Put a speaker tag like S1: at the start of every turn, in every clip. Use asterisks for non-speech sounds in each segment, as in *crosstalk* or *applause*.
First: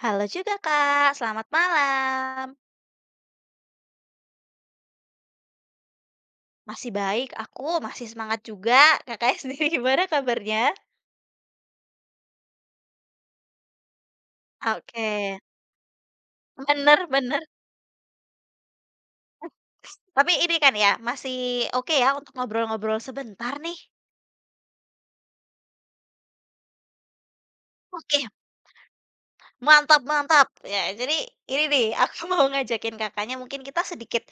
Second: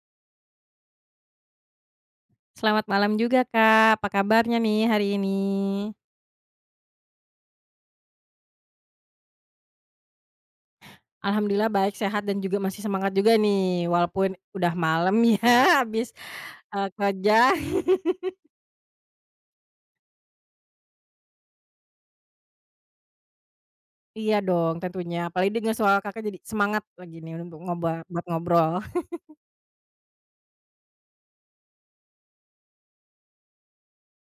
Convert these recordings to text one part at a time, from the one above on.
S1: Halo juga Kak, selamat malam.
S2: Selamat malam juga, Kak. Apa kabarnya nih hari ini?
S1: Masih baik, aku masih semangat juga. Kakaknya *laughs* sendiri gimana kabarnya?
S2: Alhamdulillah baik, sehat, dan juga masih semangat juga nih walaupun udah malam
S1: Oke,
S2: *laughs* ya habis,
S1: bener bener.
S2: kerja. *laughs*
S1: Tapi ini kan ya, masih oke ya untuk ngobrol-ngobrol sebentar nih?
S2: Iya dong tentunya, apalagi dengan suara Kakak jadi semangat lagi nih untuk ngobrol buat
S1: Oke,
S2: ngobrol. *laughs*
S1: mantap mantap. Ya, jadi ini nih, *laughs* aku mau ngajakin Kakaknya mungkin kita sedikit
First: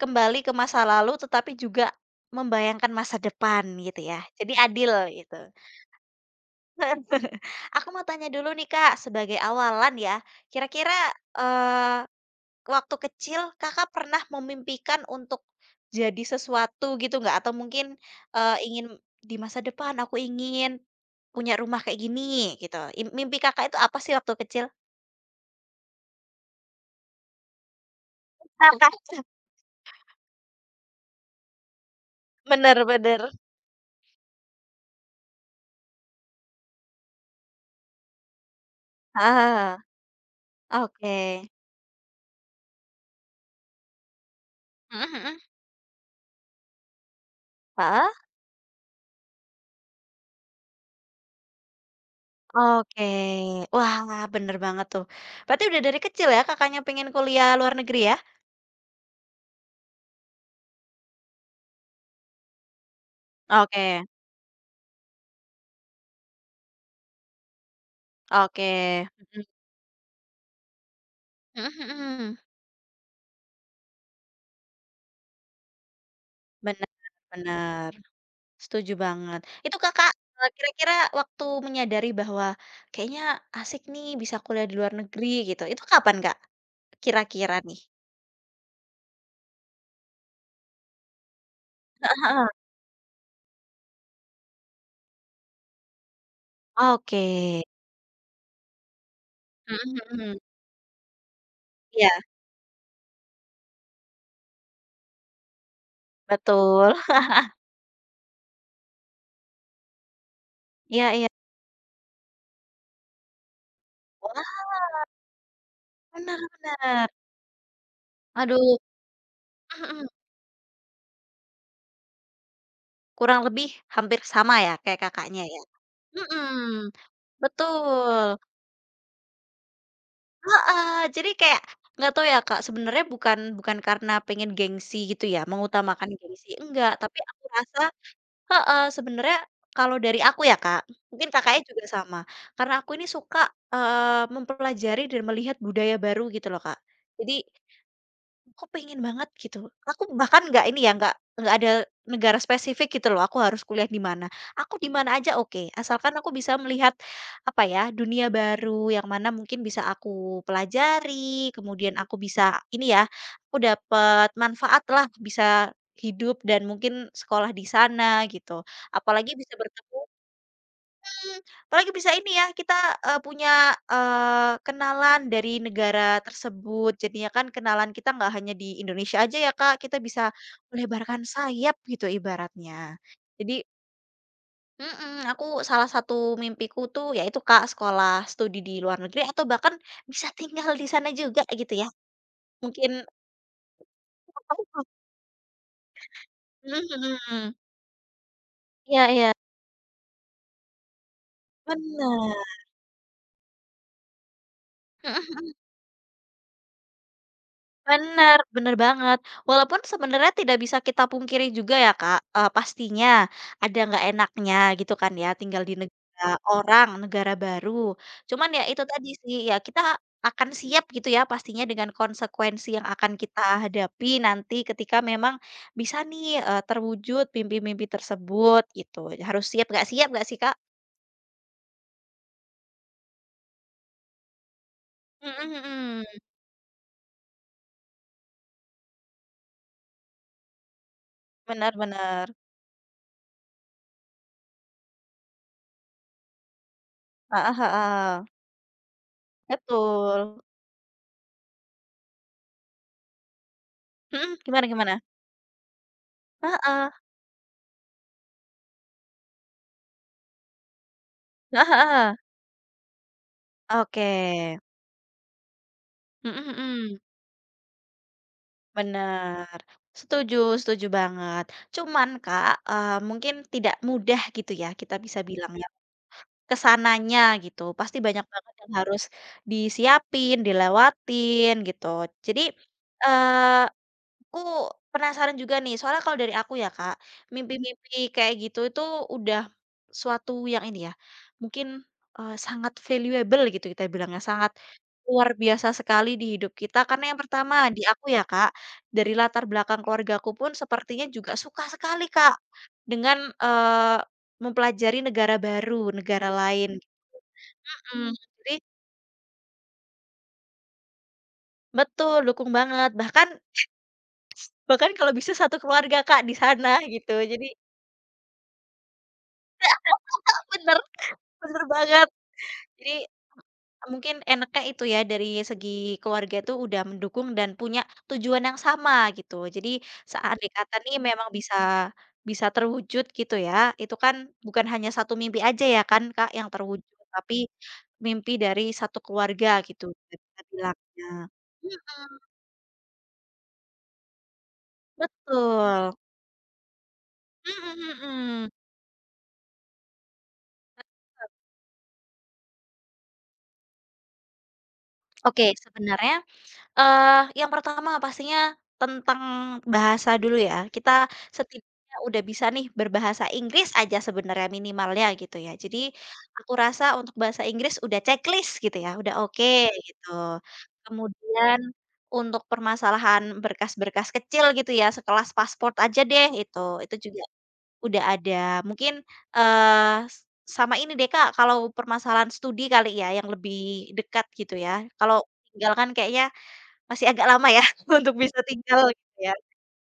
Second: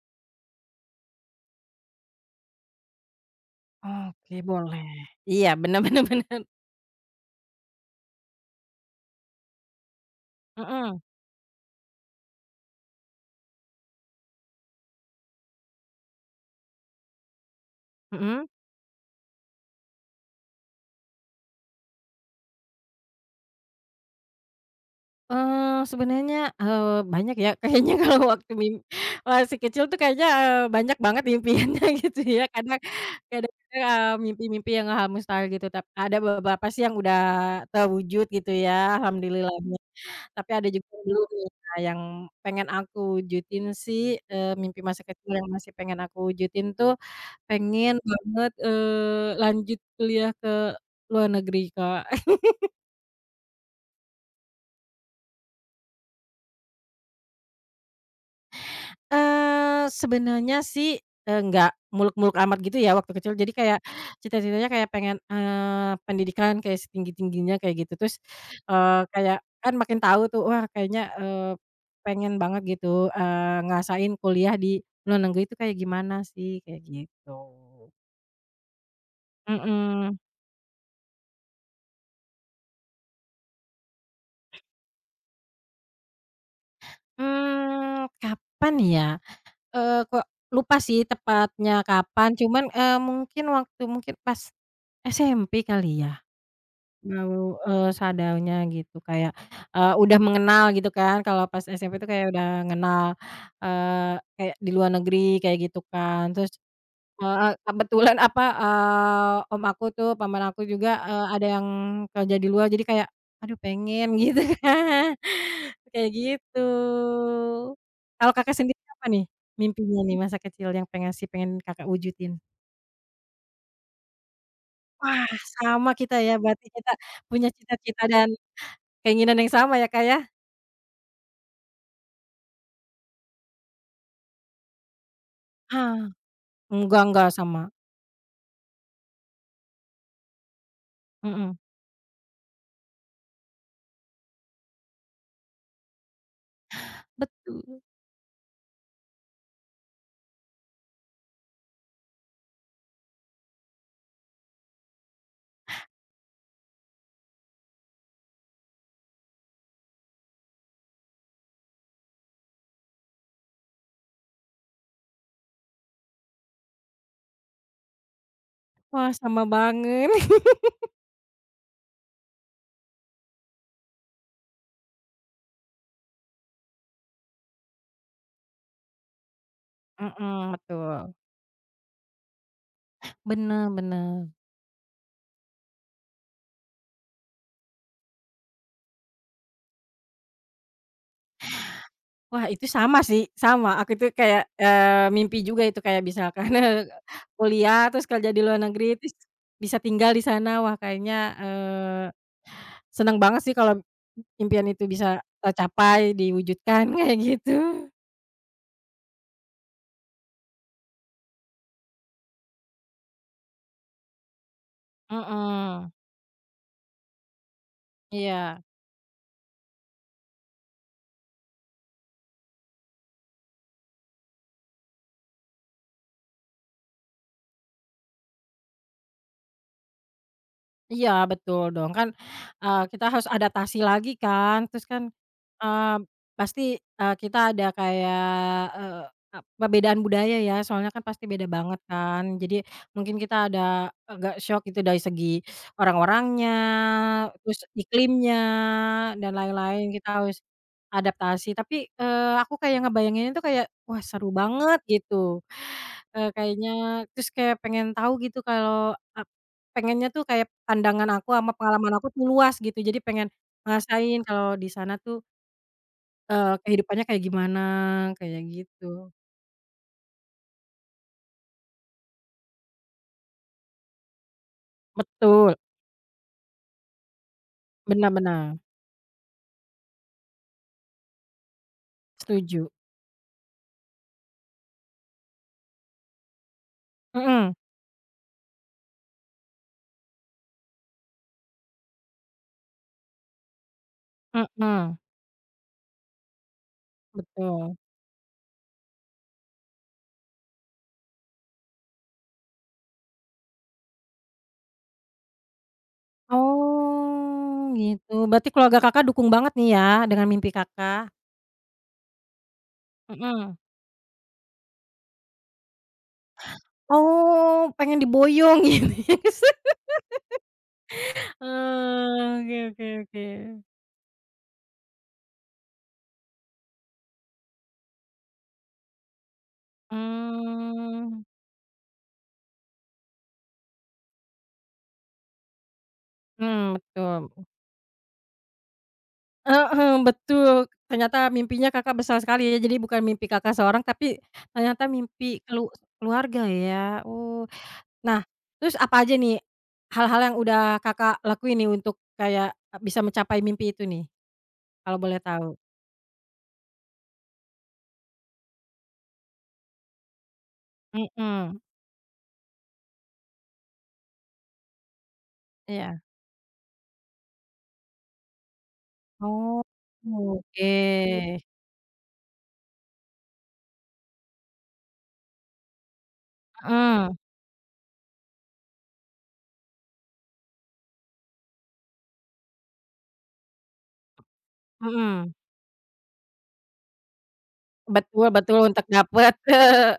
S1: kembali ke masa lalu tetapi juga membayangkan masa depan gitu ya.
S2: Oke
S1: Jadi
S2: boleh.
S1: adil gitu.
S2: Iya benar-benar benar bener bener.
S1: *laughs* Aku mau tanya dulu nih Kak, sebagai awalan ya, kira-kira,
S2: Mhm,
S1: eee, waktu kecil Kakak pernah memimpikan untuk jadi sesuatu gitu nggak? Atau mungkin,
S2: mhm.
S1: ingin di masa depan aku ingin punya rumah kayak gini gitu, mimpi Kakak itu apa sih waktu kecil?
S2: Sebenarnya, banyak ya kayaknya *laughs* kalau waktu mim
S1: *laughs*
S2: masih kecil tuh kayaknya, banyak banget impiannya *laughs* gitu ya
S1: Bener bener.
S2: kadang-kadang, mimpi-mimpi yang hangus gitu ada beberapa sih yang udah terwujud gitu ya alhamdulillahnya,
S1: Ah,
S2: tapi ada juga yang
S1: oke.
S2: belum nih. Nah yang pengen aku wujudin sih, mimpi masa
S1: Mhm
S2: kecil
S1: mhm,
S2: yang masih pengen aku wujudin tuh pengen
S1: heeh?
S2: banget, lanjut kuliah ke luar negeri, Kak.
S1: Oke, wah bener banget tuh. Berarti udah dari kecil ya Kakaknya pengen kuliah luar negeri ya?
S2: Sebenarnya sih, nggak muluk-muluk amat gitu ya waktu kecil. Jadi kayak
S1: Oke.
S2: cita-citanya kayak pengen, pendidikan kayak setinggi-tingginya kayak gitu. Terus,
S1: Oke,
S2: kayak
S1: mhm.
S2: kan makin tahu tuh, wah kayaknya,
S1: Mhm mhm.
S2: pengen banget gitu, ngerasain kuliah di luar negeri itu kayak gimana sih, kayak
S1: Bener
S2: gitu.
S1: bener, setuju banget. Itu Kakak,
S2: Mhm.
S1: kira-kira waktu menyadari bahwa kayaknya asik nih bisa kuliah di luar negeri gitu, itu kapan Kak, kira-kira nih?
S2: Mmm, kapan ya? Kok lupa sih tepatnya
S1: Heeh
S2: kapan,
S1: heeh,
S2: cuman, mungkin mungkin pas SMP kali ya?
S1: oke.
S2: Mau, sadarnya gitu kayak,
S1: Mhm
S2: udah
S1: mhm,
S2: mengenal gitu kan kalau pas SMP itu
S1: iya,
S2: kayak udah ngenal, kayak di luar negeri kayak gitu kan terus,
S1: betul. *laughs*
S2: kebetulan apa, om aku tuh paman aku juga,
S1: Iya iya.
S2: ada yang kerja di luar jadi kayak, aduh pengen *laughs*
S1: Wah,
S2: gitu kan kayak
S1: benar
S2: gitu.
S1: bener.
S2: Kalau Kakak
S1: Aduh,
S2: sendiri apa nih
S1: mhm
S2: mimpinya
S1: mhm,
S2: nih masa kecil yang pengen Kakak wujudin?
S1: kurang lebih hampir sama ya kayak
S2: Wah
S1: Kakaknya ya?
S2: sama kita ya berarti
S1: Mhm,
S2: kita punya cita-cita dan
S1: betul.
S2: keinginan yang sama ya, Kak, ya?
S1: Heeh, jadi kayak nggak tahu ya, Kak, sebenarnya bukan bukan karena pengen gengsi gitu ya,
S2: Ah.
S1: mengutamakan gengsi, enggak, tapi
S2: Enggak,
S1: aku
S2: sama,
S1: rasa heeh, sebenarnya kalau dari aku ya, Kak, mungkin
S2: mhm.
S1: Kakaknya juga sama, karena aku ini suka, mempelajari dan melihat budaya baru gitu loh, Kak. Jadi
S2: Betul.
S1: aku pengen banget gitu. Aku bahkan nggak ini ya, nggak ada negara spesifik gitu loh, aku harus kuliah di mana. Aku di mana aja oke, asalkan aku bisa melihat, apa ya, dunia baru yang mana mungkin bisa aku pelajari, kemudian aku bisa ini ya, aku dapat manfaat lah, bisa hidup dan mungkin sekolah di sana gitu.
S2: Wah,
S1: Apalagi
S2: sama
S1: bisa bertemu,
S2: banget. *laughs*
S1: mhm, apalagi bisa ini ya, kita, punya, kenalan dari negara tersebut, jadinya kan kenalan kita nggak hanya di Indonesia aja ya, Kak, kita bisa
S2: Mhm, betul.
S1: melebarkan sayap gitu ibaratnya. Jadi,
S2: Bener bener.
S1: mhm, aku salah satu mimpiku tuh ya itu, Kak, sekolah studi di luar negeri atau bahkan bisa tinggal di sana juga gitu ya,
S2: Wah, itu
S1: mungkin
S2: sama sih, sama, aku itu kayak,
S1: *unintelligible*
S2: mimpi juga itu kayak misalkan
S1: mhm
S2: *laughs*
S1: mhm. *laughs*
S2: kuliah terus kerja di luar negeri,
S1: Iya
S2: terus
S1: iya,
S2: bisa tinggal di sana. Wah, kayaknya, eee,
S1: bener.
S2: seneng banget sih kalau impian itu bisa
S1: Mhm mhm.
S2: tercapai, diwujudkan *laughs* kayak gitu.
S1: Bener bener banget. Walaupun sebenarnya tidak bisa kita pungkiri juga ya Kak, pastinya ada nggak enaknya gitu kan ya tinggal di
S2: Mhm,
S1: negara orang, negara baru. Cuman
S2: iya.
S1: ya itu tadi sih, ya kita akan siap gitu ya pastinya dengan konsekuensi yang akan kita hadapi nanti ketika memang bisa nih, terwujud mimpi-mimpi tersebut gitu. Harus siap nggak sih Kak?
S2: Iya betul dong kan, kita harus adaptasi lagi kan terus kan,
S1: Mhm
S2: eee,
S1: mhm.
S2: pasti, kita ada kayak, eee, perbedaan budaya ya soalnya kan pasti beda
S1: Bener
S2: banget
S1: bener.
S2: kan jadi mungkin kita ada agak syok gitu dari segi orang-orangnya,
S1: Heeh
S2: terus
S1: heeh.
S2: iklimnya dan lain-lain kita harus
S1: Betul.
S2: adaptasi tapi, aku kayak ngebayanginnya tuh kayak wah seru
S1: Mhm, gimana
S2: banget
S1: gimana?
S2: gitu. Kayaknya
S1: Heeh.
S2: terus kayak pengen tahu gitu kalau ap pengennya tuh kayak pandangan aku sama
S1: Heeh
S2: pengalaman aku
S1: heeh.
S2: tuh luas gitu, jadi pengen
S1: Oke.
S2: ngerasain kalau di sana tuh,
S1: Mhm mhm.
S2: kehidupannya kayak gimana, kayak gitu.
S1: Bener. Setuju setuju banget. Cuman Kak, mungkin tidak mudah gitu ya, kita bisa bilang
S2: Betul,
S1: ya, ke sananya gitu. Pasti
S2: benar
S1: banyak
S2: benar,
S1: banget yang harus disiapin, dilewatin gitu. Jadi,
S2: setuju.
S1: eee aku penasaran juga nih, soalnya kalau dari aku ya Kak,
S2: Mhm,
S1: mimpi-mimpi kayak gitu itu udah suatu yang ini ya, mungkin, sangat valuable gitu kita bilangnya, sangat
S2: mhm,
S1: luar biasa sekali di hidup kita. Karena yang pertama
S2: betul.
S1: di aku ya Kak, dari latar belakang keluargaku pun sepertinya juga suka sekali Kak dengan, eee, mempelajari negara baru, negara lain.
S2: Oh, gitu.
S1: Mhm,
S2: Berarti
S1: jadi
S2: keluarga Kakak dukung banget nih ya dengan mimpi Kakak?
S1: betul, dukung banget. Bahkan
S2: Mhm.
S1: bahkan kalau bisa satu keluarga Kak di sana gitu, jadi
S2: Oh, pengen diboyong *laughs* gitu ya?
S1: bener bener banget.
S2: Oke oke
S1: Jadi,
S2: oke.
S1: mungkin enaknya itu ya dari segi keluarga itu udah mendukung dan punya tujuan yang sama gitu. Jadi seandai kata nih
S2: Mmm.
S1: memang bisa bisa terwujud gitu ya, itu kan bukan hanya satu mimpi aja ya kan, Kak, yang
S2: Mmm,
S1: terwujud, tapi
S2: betul.
S1: mimpi dari satu keluarga gitu
S2: Heeh,
S1: bisa kita
S2: betul.
S1: bilangnya.
S2: Ternyata mimpinya Kakak
S1: Mhm,
S2: besar sekali ya, jadi bukan mimpi Kakak seorang, tapi ternyata mimpi kelu
S1: betul.
S2: keluarga ya? Oh.
S1: Mhm
S2: Nah,
S1: mhm.
S2: terus apa aja nih hal-hal yang udah Kakak lakuin nih untuk kayak, bisa mencapai mimpi itu nih? Kalau boleh
S1: Oke,
S2: tahu?
S1: sebenarnya Eee, yang pertama pastinya tentang bahasa dulu ya. Kita
S2: Mhm,
S1: setidaknya udah bisa nih berbahasa Inggris aja sebenarnya minimalnya gitu ya. Jadi
S2: iya.
S1: aku rasa untuk bahasa Inggris udah checklist gitu ya, udah oke
S2: Oh,
S1: gitu.
S2: oke.
S1: Kemudian untuk permasalahan berkas-berkas kecil gitu ya, sekelas pasport aja deh itu
S2: Heeh,
S1: juga udah ada. Mungkin, sama ini deh Kak, kalau permasalahan studi kali ya yang lebih dekat gitu ya. Kalau
S2: mhm.
S1: tinggal kan kayaknya masih agak lama ya *laughs* untuk
S2: Betul
S1: bisa
S2: betul, untuk
S1: tinggal gitu ya.
S2: dapet *laughs*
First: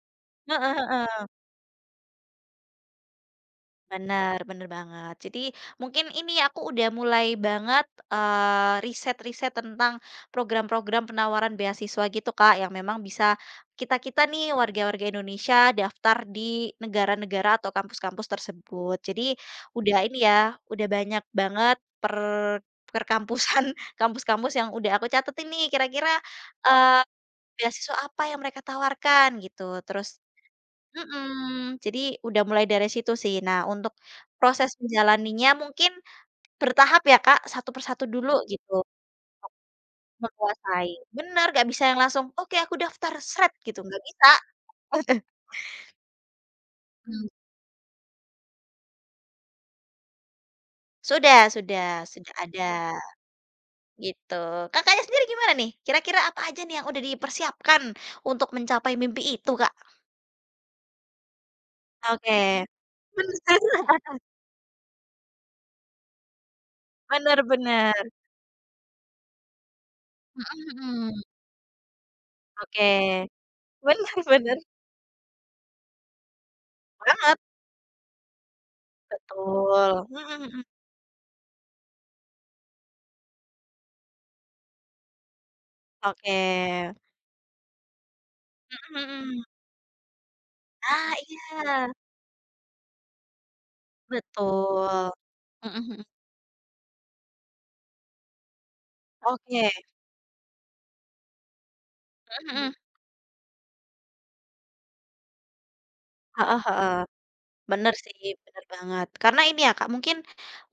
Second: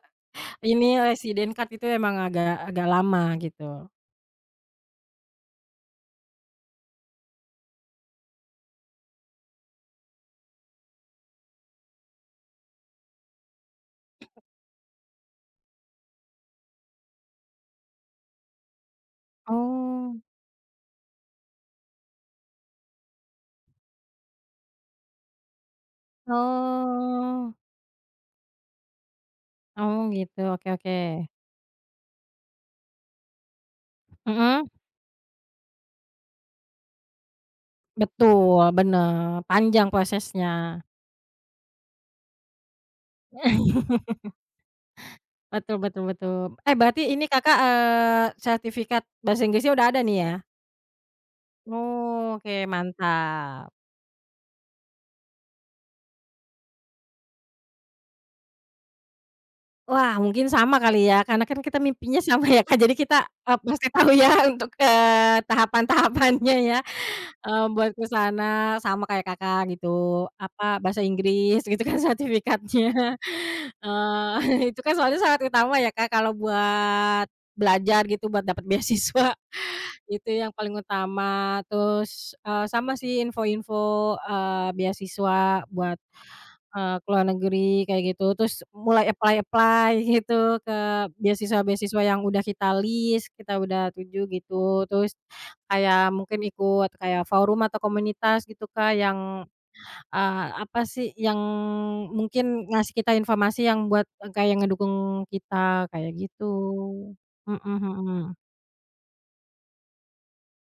S1: Heeh
S2: ini
S1: heeh,
S2: resident card itu emang agak agak lama gitu.
S1: bener bener banget. Jadi mungkin ini aku udah mulai banget, riset-riset tentang program-program penawaran beasiswa gitu, Kak, yang memang bisa kita-kita nih warga-warga Indonesia daftar di negara-negara atau kampus-kampus tersebut. Jadi udah ini
S2: Oh.
S1: ya, udah banyak banget per perkampusan, *laughs* kampus-kampus yang udah aku catet ini kira-kira, eee,
S2: Oh
S1: beasiswa apa yang mereka tawarkan gitu.
S2: oh
S1: Terus
S2: gitu, oke oke.
S1: mhm, jadi udah mulai dari situ sih. Nah, untuk
S2: Mhm,
S1: proses menjalaninya mungkin bertahap ya, Kak, satu persatu dulu
S2: betul,
S1: gitu,
S2: bener, panjang prosesnya.
S1: menguasai. Bener, nggak bisa yang langsung, "Oke, aku daftar, sret," gitu,
S2: *laughs*
S1: nggak bisa.
S2: Betul betul betul. Eh, berarti ini
S1: Mhm.
S2: Kakak, sertifikat bahasa Inggrisnya udah ada nih ya?
S1: Sudah sudah
S2: Oh,
S1: sudah
S2: oke,
S1: ada,
S2: mantap.
S1: gitu. Kakaknya sendiri gimana nih? Kira-kira apa aja nih yang udah dipersiapkan untuk mencapai mimpi itu, Kak?
S2: Wah, mungkin sama kali ya, karena kan kita mimpinya sama ya
S1: Oke.
S2: Kak, jadi kita,
S1: *laughs*
S2: pasti tahu
S1: Bener.
S2: ya *laughs* untuk, tahapan-tahapannya ya,
S1: Bener
S2: buat ke
S1: bener.
S2: sana sama kayak Kakak gitu,
S1: Mhm
S2: apa, bahasa
S1: mhm.
S2: Inggris gitu kan *laughs*
S1: Oke.
S2: sertifikatnya.
S1: Bener
S2: Eee,
S1: bener
S2: *laughs* itu kan soalnya syarat utama ya, Kak, kalau buat
S1: banget.
S2: belajar gitu, buat dapat *laughs* beasiswa,
S1: Betul,
S2: itu
S1: mhm
S2: yang
S1: mhm,
S2: paling utama. Terus, sama sih info-info, beasiswa buat,
S1: oke,
S2: ke luar negeri kayak gitu. Terus
S1: mhm
S2: mulai
S1: mhm.
S2: apply-apply *laughs* gitu ke
S1: Ah, iya,
S2: beasiswa-beasiswa yang udah kita list, kita udah tuju gitu. Terus
S1: betul, mhm mhm,
S2: kayak mungkin ikut kayak forum atau komunitas gitu, Kak, yang
S1: oke,
S2: Apa sih yang
S1: mhm
S2: mungkin
S1: mhm.
S2: ngasih kita informasi yang buat eh, kayak ngedukung kita, kayak
S1: Heeh heeh,
S2: gitu. Mhm
S1: bener sih,
S2: mhm.
S1: bener banget. Karena ini ya, Kak, mungkin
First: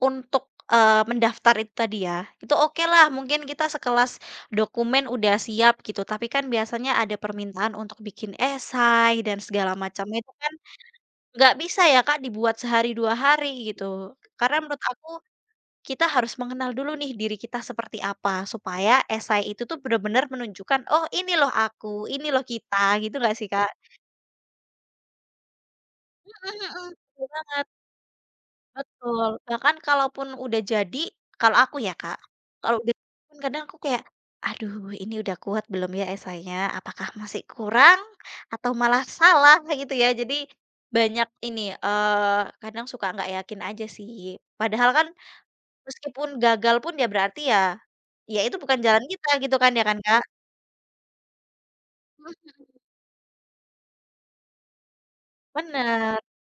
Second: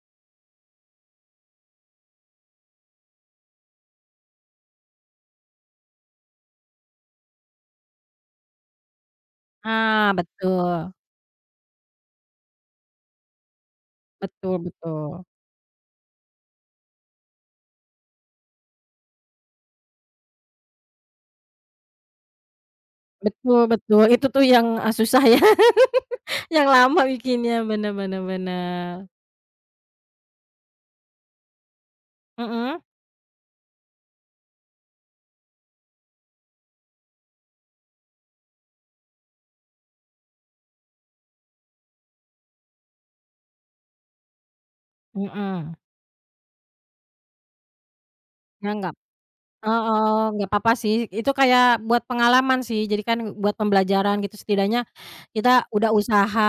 S1: untuk, mendaftar itu tadi ya, itu okelah mungkin kita sekelas dokumen udah siap gitu, tapi kan biasanya ada permintaan untuk bikin esai dan segala
S2: Ah,
S1: macamnya itu kan
S2: betul.
S1: nggak bisa ya, Kak, dibuat sehari 2 hari gitu.
S2: Betul
S1: Karena menurut aku
S2: betul.
S1: kita harus mengenal dulu nih diri kita seperti apa, supaya esai itu tuh benar-benar menunjukkan, "Oh ini loh aku, ini loh kita," gitu nggak sih,
S2: Betul
S1: Kak?
S2: betul, itu tuh yang, susah ya, *laughs*
S1: Mhm
S2: yang
S1: mhm,
S2: lama bikinnya,
S1: bener,
S2: bener bener bener.
S1: betul. Bahkan kalaupun udah jadi, kalau aku ya, Kak, kalau
S2: Mhm?
S1: udah pun kadang aku kayak, "Aduh ini udah kuat belum ya esainya? Apakah masih kurang atau malah salah?" Gitu ya. Jadi banyak ini, kadang suka nggak yakin aja sih. Padahal kan
S2: Mhm.
S1: meskipun gagal pun ya berarti ya, ya itu
S2: Ya
S1: bukan
S2: nggak
S1: jalan kita gitu kan ya kan,
S2: heeh,
S1: Kak?
S2: nggak apa-apa sih, itu kayak buat
S1: Mhm.
S2: pengalaman sih, jadi kan buat pembelajaran gitu, setidaknya kita udah
S1: Bener,
S2: usaha,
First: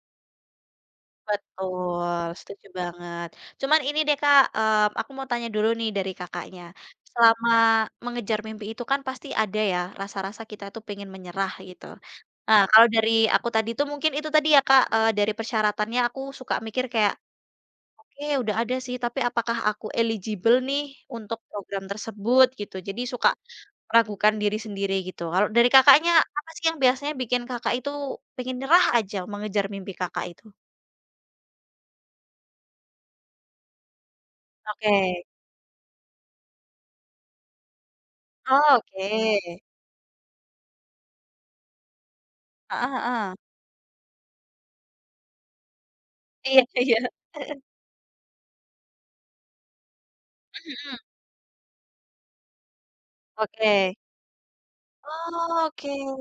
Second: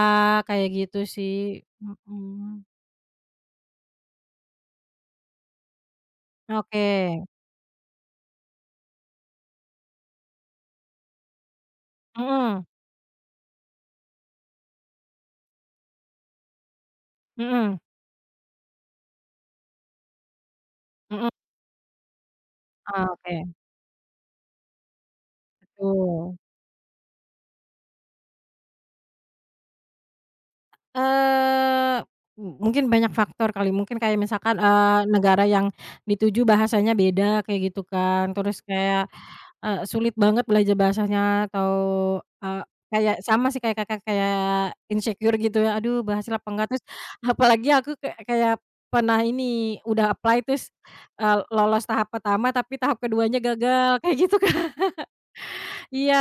S2: kayak gitu sih.
S1: betul,
S2: Mhm.
S1: setuju banget. Cuman ini deh, Kak, aku mau tanya dulu nih dari Kakaknya.
S2: Oke.
S1: Selama mengejar mimpi itu kan pasti ada ya rasa-rasa kita tuh pengen menyerah gitu. Nah,
S2: Mhm
S1: kalau dari aku tadi tuh mungkin itu tadi ya, Kak, dari persyaratannya aku suka mikir kayak
S2: mhm
S1: oke, udah ada sih, tapi apakah aku eligible nih
S2: mhm.
S1: untuk program tersebut gitu. Jadi suka
S2: Oke,
S1: meragukan diri sendiri gitu. Kalau dari Kakaknya,
S2: betul.
S1: apa sih yang biasanya bikin Kakak itu pengen nyerah aja mengejar mimpi Kakak itu?
S2: Eee, mu mungkin banyak faktor kali, mungkin kayak misalkan,
S1: Oke.
S2: negara yang dituju bahasanya beda kayak gitu kan, terus
S1: Oh,
S2: kayak,
S1: oke.
S2: sulit banget belajar bahasanya atau, eee,
S1: Heeh
S2: kayak
S1: heeh.
S2: sama sih kayak Kakak, kayak insecure gitu ya, "Aduh berhasil apa
S1: Iya
S2: enggak?"
S1: *laughs*
S2: Terus
S1: iya. Mhm
S2: apalagi aku kayak kayak pernah ini, udah apply terus,
S1: mhm.
S2: lolos tahap pertama tapi tahap keduanya
S1: Oke.
S2: gagal, kayak gitu kan.
S1: Oh, oke.
S2: Iya,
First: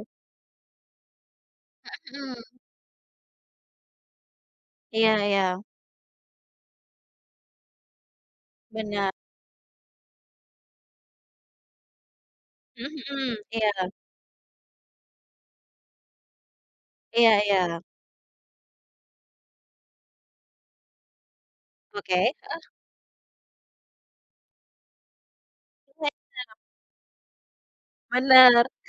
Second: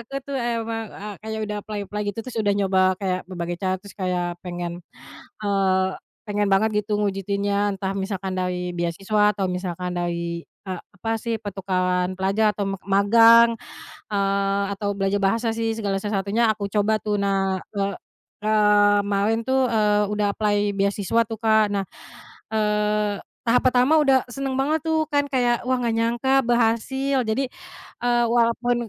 S2: aku tuh emang, kayak udah apply-apply gitu, terus udah
S1: Mhm.
S2: nyoba kayak berbagai cara, terus kayak pengen,
S1: Iya iya,
S2: eee, pengen banget gitu ngewujudinnya, entah misalkan dari
S1: benar.
S2: beasiswa atau misalkan dari, apa sih, pertukaran pelajar atau
S1: Mhm mhm.
S2: magang,
S1: Iya.
S2: atau belajar bahasa sih, segala sesuatunya aku coba tuh.
S1: Iya
S2: Nah,
S1: iya.
S2: kemarin tuh, udah apply beasiswa tuh, Kak. Nah,
S1: Oke. Heeh
S2: eee, tahap pertama udah seneng banget tuh kan, kayak, wah nggak
S1: heeh.
S2: nyangka berhasil. Jadi,
S1: Benar.
S2: walaupun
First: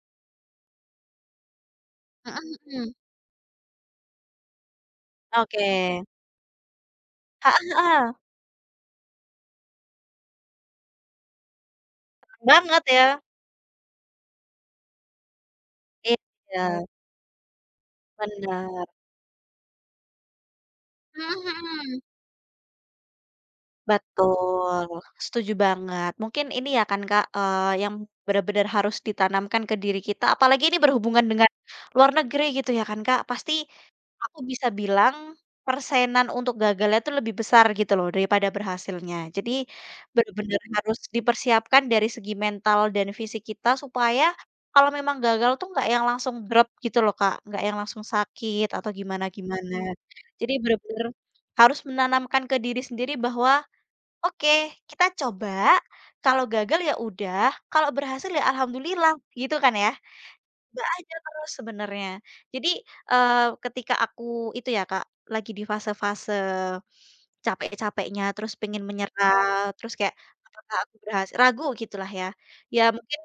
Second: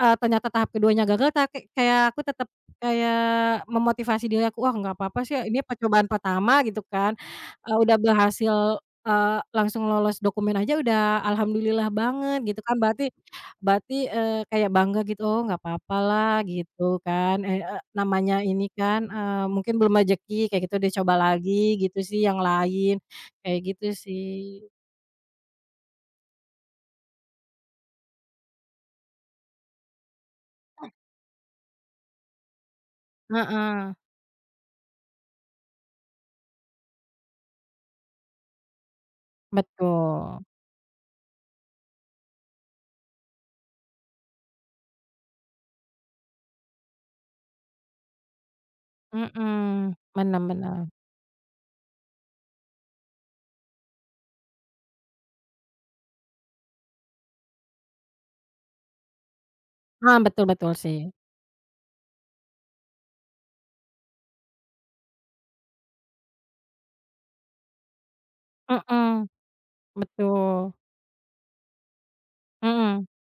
S2: Ternyata tahap keduanya gagal ta kek kayak aku tetap
S1: Mhm mhm.
S2: kayak memotivasi diri aku, "Wah nggak apa-apa sih, ini
S1: Oke.
S2: percobaan pertama," gitu kan.
S1: Heeh
S2: Udah
S1: heeh.
S2: berhasil, langsung lolos dokumen aja udah alhamdulillah banget gitu kan,
S1: Banget ya,
S2: berarti berarti, kayak bangga gitu, "Oh nggak apa-apalah,"
S1: iya
S2: gitu kan, eee eee, namanya ini
S1: bener,
S2: kan, mungkin belum rezeki kayak gitu, dicoba
S1: mhm
S2: lagi gitu
S1: mhm,
S2: sih yang lain, kayak gitu sih.
S1: betul, setuju banget. Mungkin ini ya kan Kak, yang bener-bener harus ditanamkan ke diri kita, apalagi ini berhubungan dengan luar negeri gitu ya kan Kak, pasti
S2: Heeh,
S1: aku bisa bilang persenan untuk gagalnya itu lebih besar gitu loh daripada berhasilnya. Jadi
S2: betul.
S1: benar-benar harus dipersiapkan dari segi mental dan fisik kita supaya kalau memang gagal tuh nggak yang langsung drop gitu loh Kak, nggak yang langsung sakit atau gimana-gimana.
S2: Mhm, bener
S1: Jadi
S2: bener.
S1: benar-benar harus menanamkan ke diri sendiri bahwa, "Oke, kita coba, kalau gagal ya udah, kalau berhasil ya alhamdulillah," gitu kan ya?
S2: Ah, betul betul
S1: Mbak,
S2: sih.
S1: aja terus sebenarnya. Jadi, ketika aku itu ya, Kak, lagi di fase-fase capek-capeknya, terus pengen
S2: Mhm,
S1: menyerah, terus kayak,
S2: betul.
S1: "Apakah aku berhasil?" ragu gitulah ya. Ya
S2: Mhm.
S1: mungkin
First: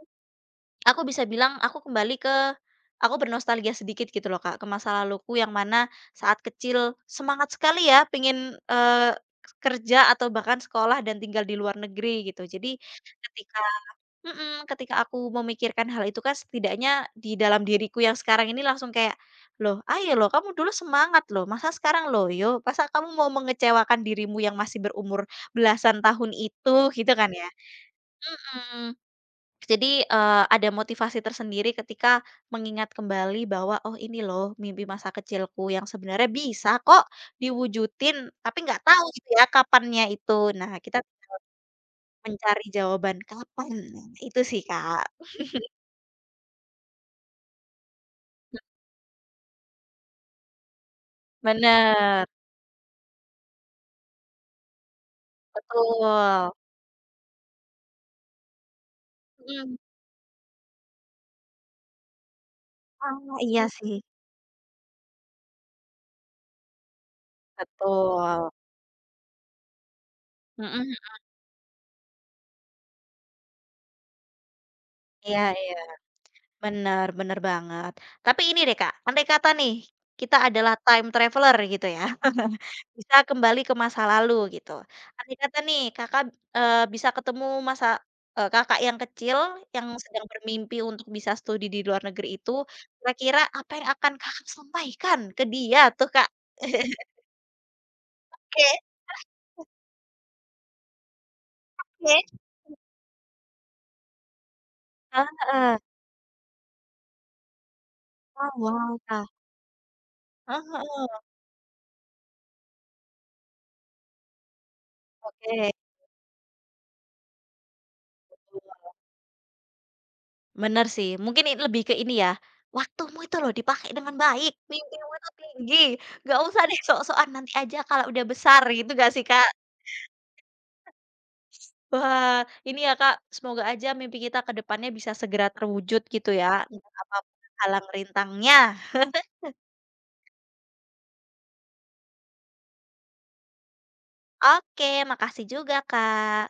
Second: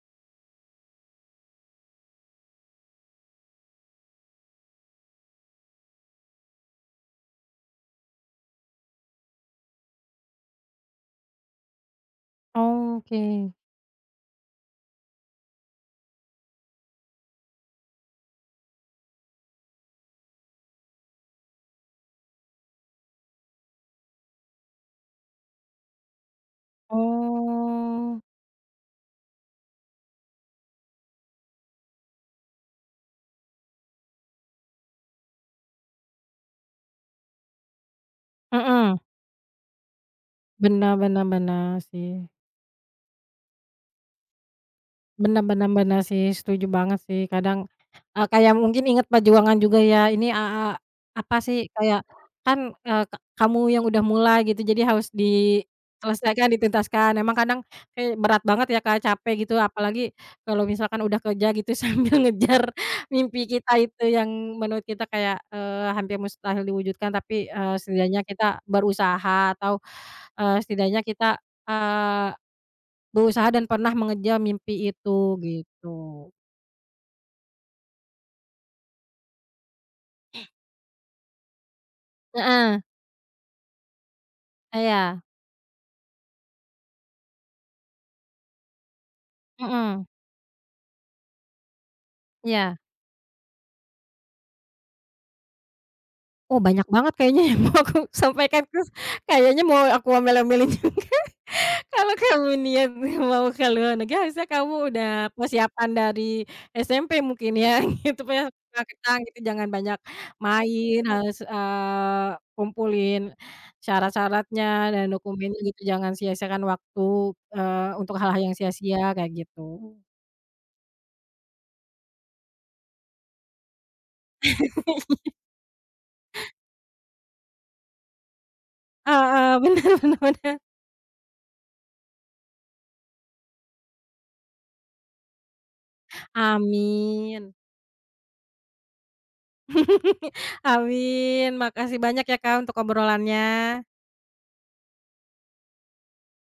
S1: aku bisa bilang aku kembali ke aku bernostalgia sedikit gitu loh, Kak, ke masa laluku yang mana saat kecil semangat sekali ya pengen, kerja atau bahkan sekolah dan tinggal di luar negeri gitu. Jadi
S2: Oke.
S1: ketika Mhm, ketika aku memikirkan hal itu kan setidaknya di dalam diriku yang sekarang ini langsung kayak, "Loh, ayo loh kamu dulu semangat loh, masa sekarang loyo? Masa kamu mau mengecewakan dirimu yang masih berumur belasan tahun itu?" Gitu kan ya.
S2: Oh.
S1: Mhm. Jadi, ada motivasi tersendiri ketika mengingat kembali bahwa, "Oh ini loh mimpi masa kecilku yang sebenarnya bisa kok diwujudin, tapi nggak
S2: Mhm,
S1: tahu gitu ya kapannya itu." Nah
S2: benar
S1: kita
S2: benar benar sih.
S1: mencari jawaban kapan, nah itu sih, Kak.
S2: Bener bener bener sih, setuju banget sih. Kadang, kayak mungkin inget perjuangan juga ya, ini, apa sih, kayak
S1: Bener,
S2: kan, eee, ka kamu yang udah mulai gitu, jadi harus
S1: betul,
S2: diselesaikan, dituntaskan. Emang kadang kayak berat banget ya, Kak, capek gitu,
S1: mhm.
S2: apalagi kalau misalkan udah kerja gitu *laughs* sambil ngejar
S1: Ah,
S2: mimpi
S1: iya
S2: kita
S1: sih.
S2: itu yang menurut kita kayak, hampir mustahil diwujudkan, tapi, setidaknya
S1: Betul,
S2: kita berusaha atau,
S1: mhm,
S2: setidaknya kita, eee berusaha dan pernah mengejar mimpi itu,
S1: iya iya,
S2: gitu.
S1: bener bener banget. Tapi ini deh, Kak, andai kata nih, kita adalah time traveler gitu ya, *laughs*
S2: Heeh,
S1: bisa kembali ke masa lalu gitu.
S2: iya,
S1: Andai kata nih Kakak, bisa ketemu masa Kakak yang kecil, yang
S2: mhm,
S1: sedang bermimpi untuk bisa studi di luar negeri itu,
S2: iya.
S1: kira-kira apa yang akan Kakak sampaikan ke dia tuh, Kak?
S2: Oh, banyak
S1: *laughs*
S2: banget kayaknya yang mau aku *laughs* sampaikan, terus
S1: Oke
S2: kayaknya mau aku omelin-omelin juga. *laughs* Kalau
S1: oke.
S2: kamu niat mau ke luar negeri, harusnya kamu udah
S1: Ah ah.
S2: persiapan dari SMP mungkin ya, *laughs* gitu, punya
S1: Oh, wow.
S2: bekal gitu, jangan banyak
S1: Heeh
S2: main,
S1: heeh,
S2: harus, kumpulin syarat-syaratnya dan dokumennya
S1: oke,
S2: gitu, jangan sia-siakan waktu, untuk hal-hal yang
S1: betul.
S2: sia-sia, kayak gitu.
S1: Bener sih, mungkin lebih ke ini ya, waktumu itu loh dipakai dengan baik, mimpimu itu tinggi, nggak usah deh sok-sokan, nanti aja kalau udah besar, gitu nggak sih, Kak?
S2: Heeh, *laughs* bener bener bener.
S1: Wah, ini ya, Kak, semoga aja mimpi kita ke depannya bisa segera terwujud gitu ya, entah apa pun
S2: Amin.
S1: halang rintangnya.
S2: *laughs* Amin, makasih banyak ya Kak, untuk obrolannya.
S1: Oke, makasih juga, Kak.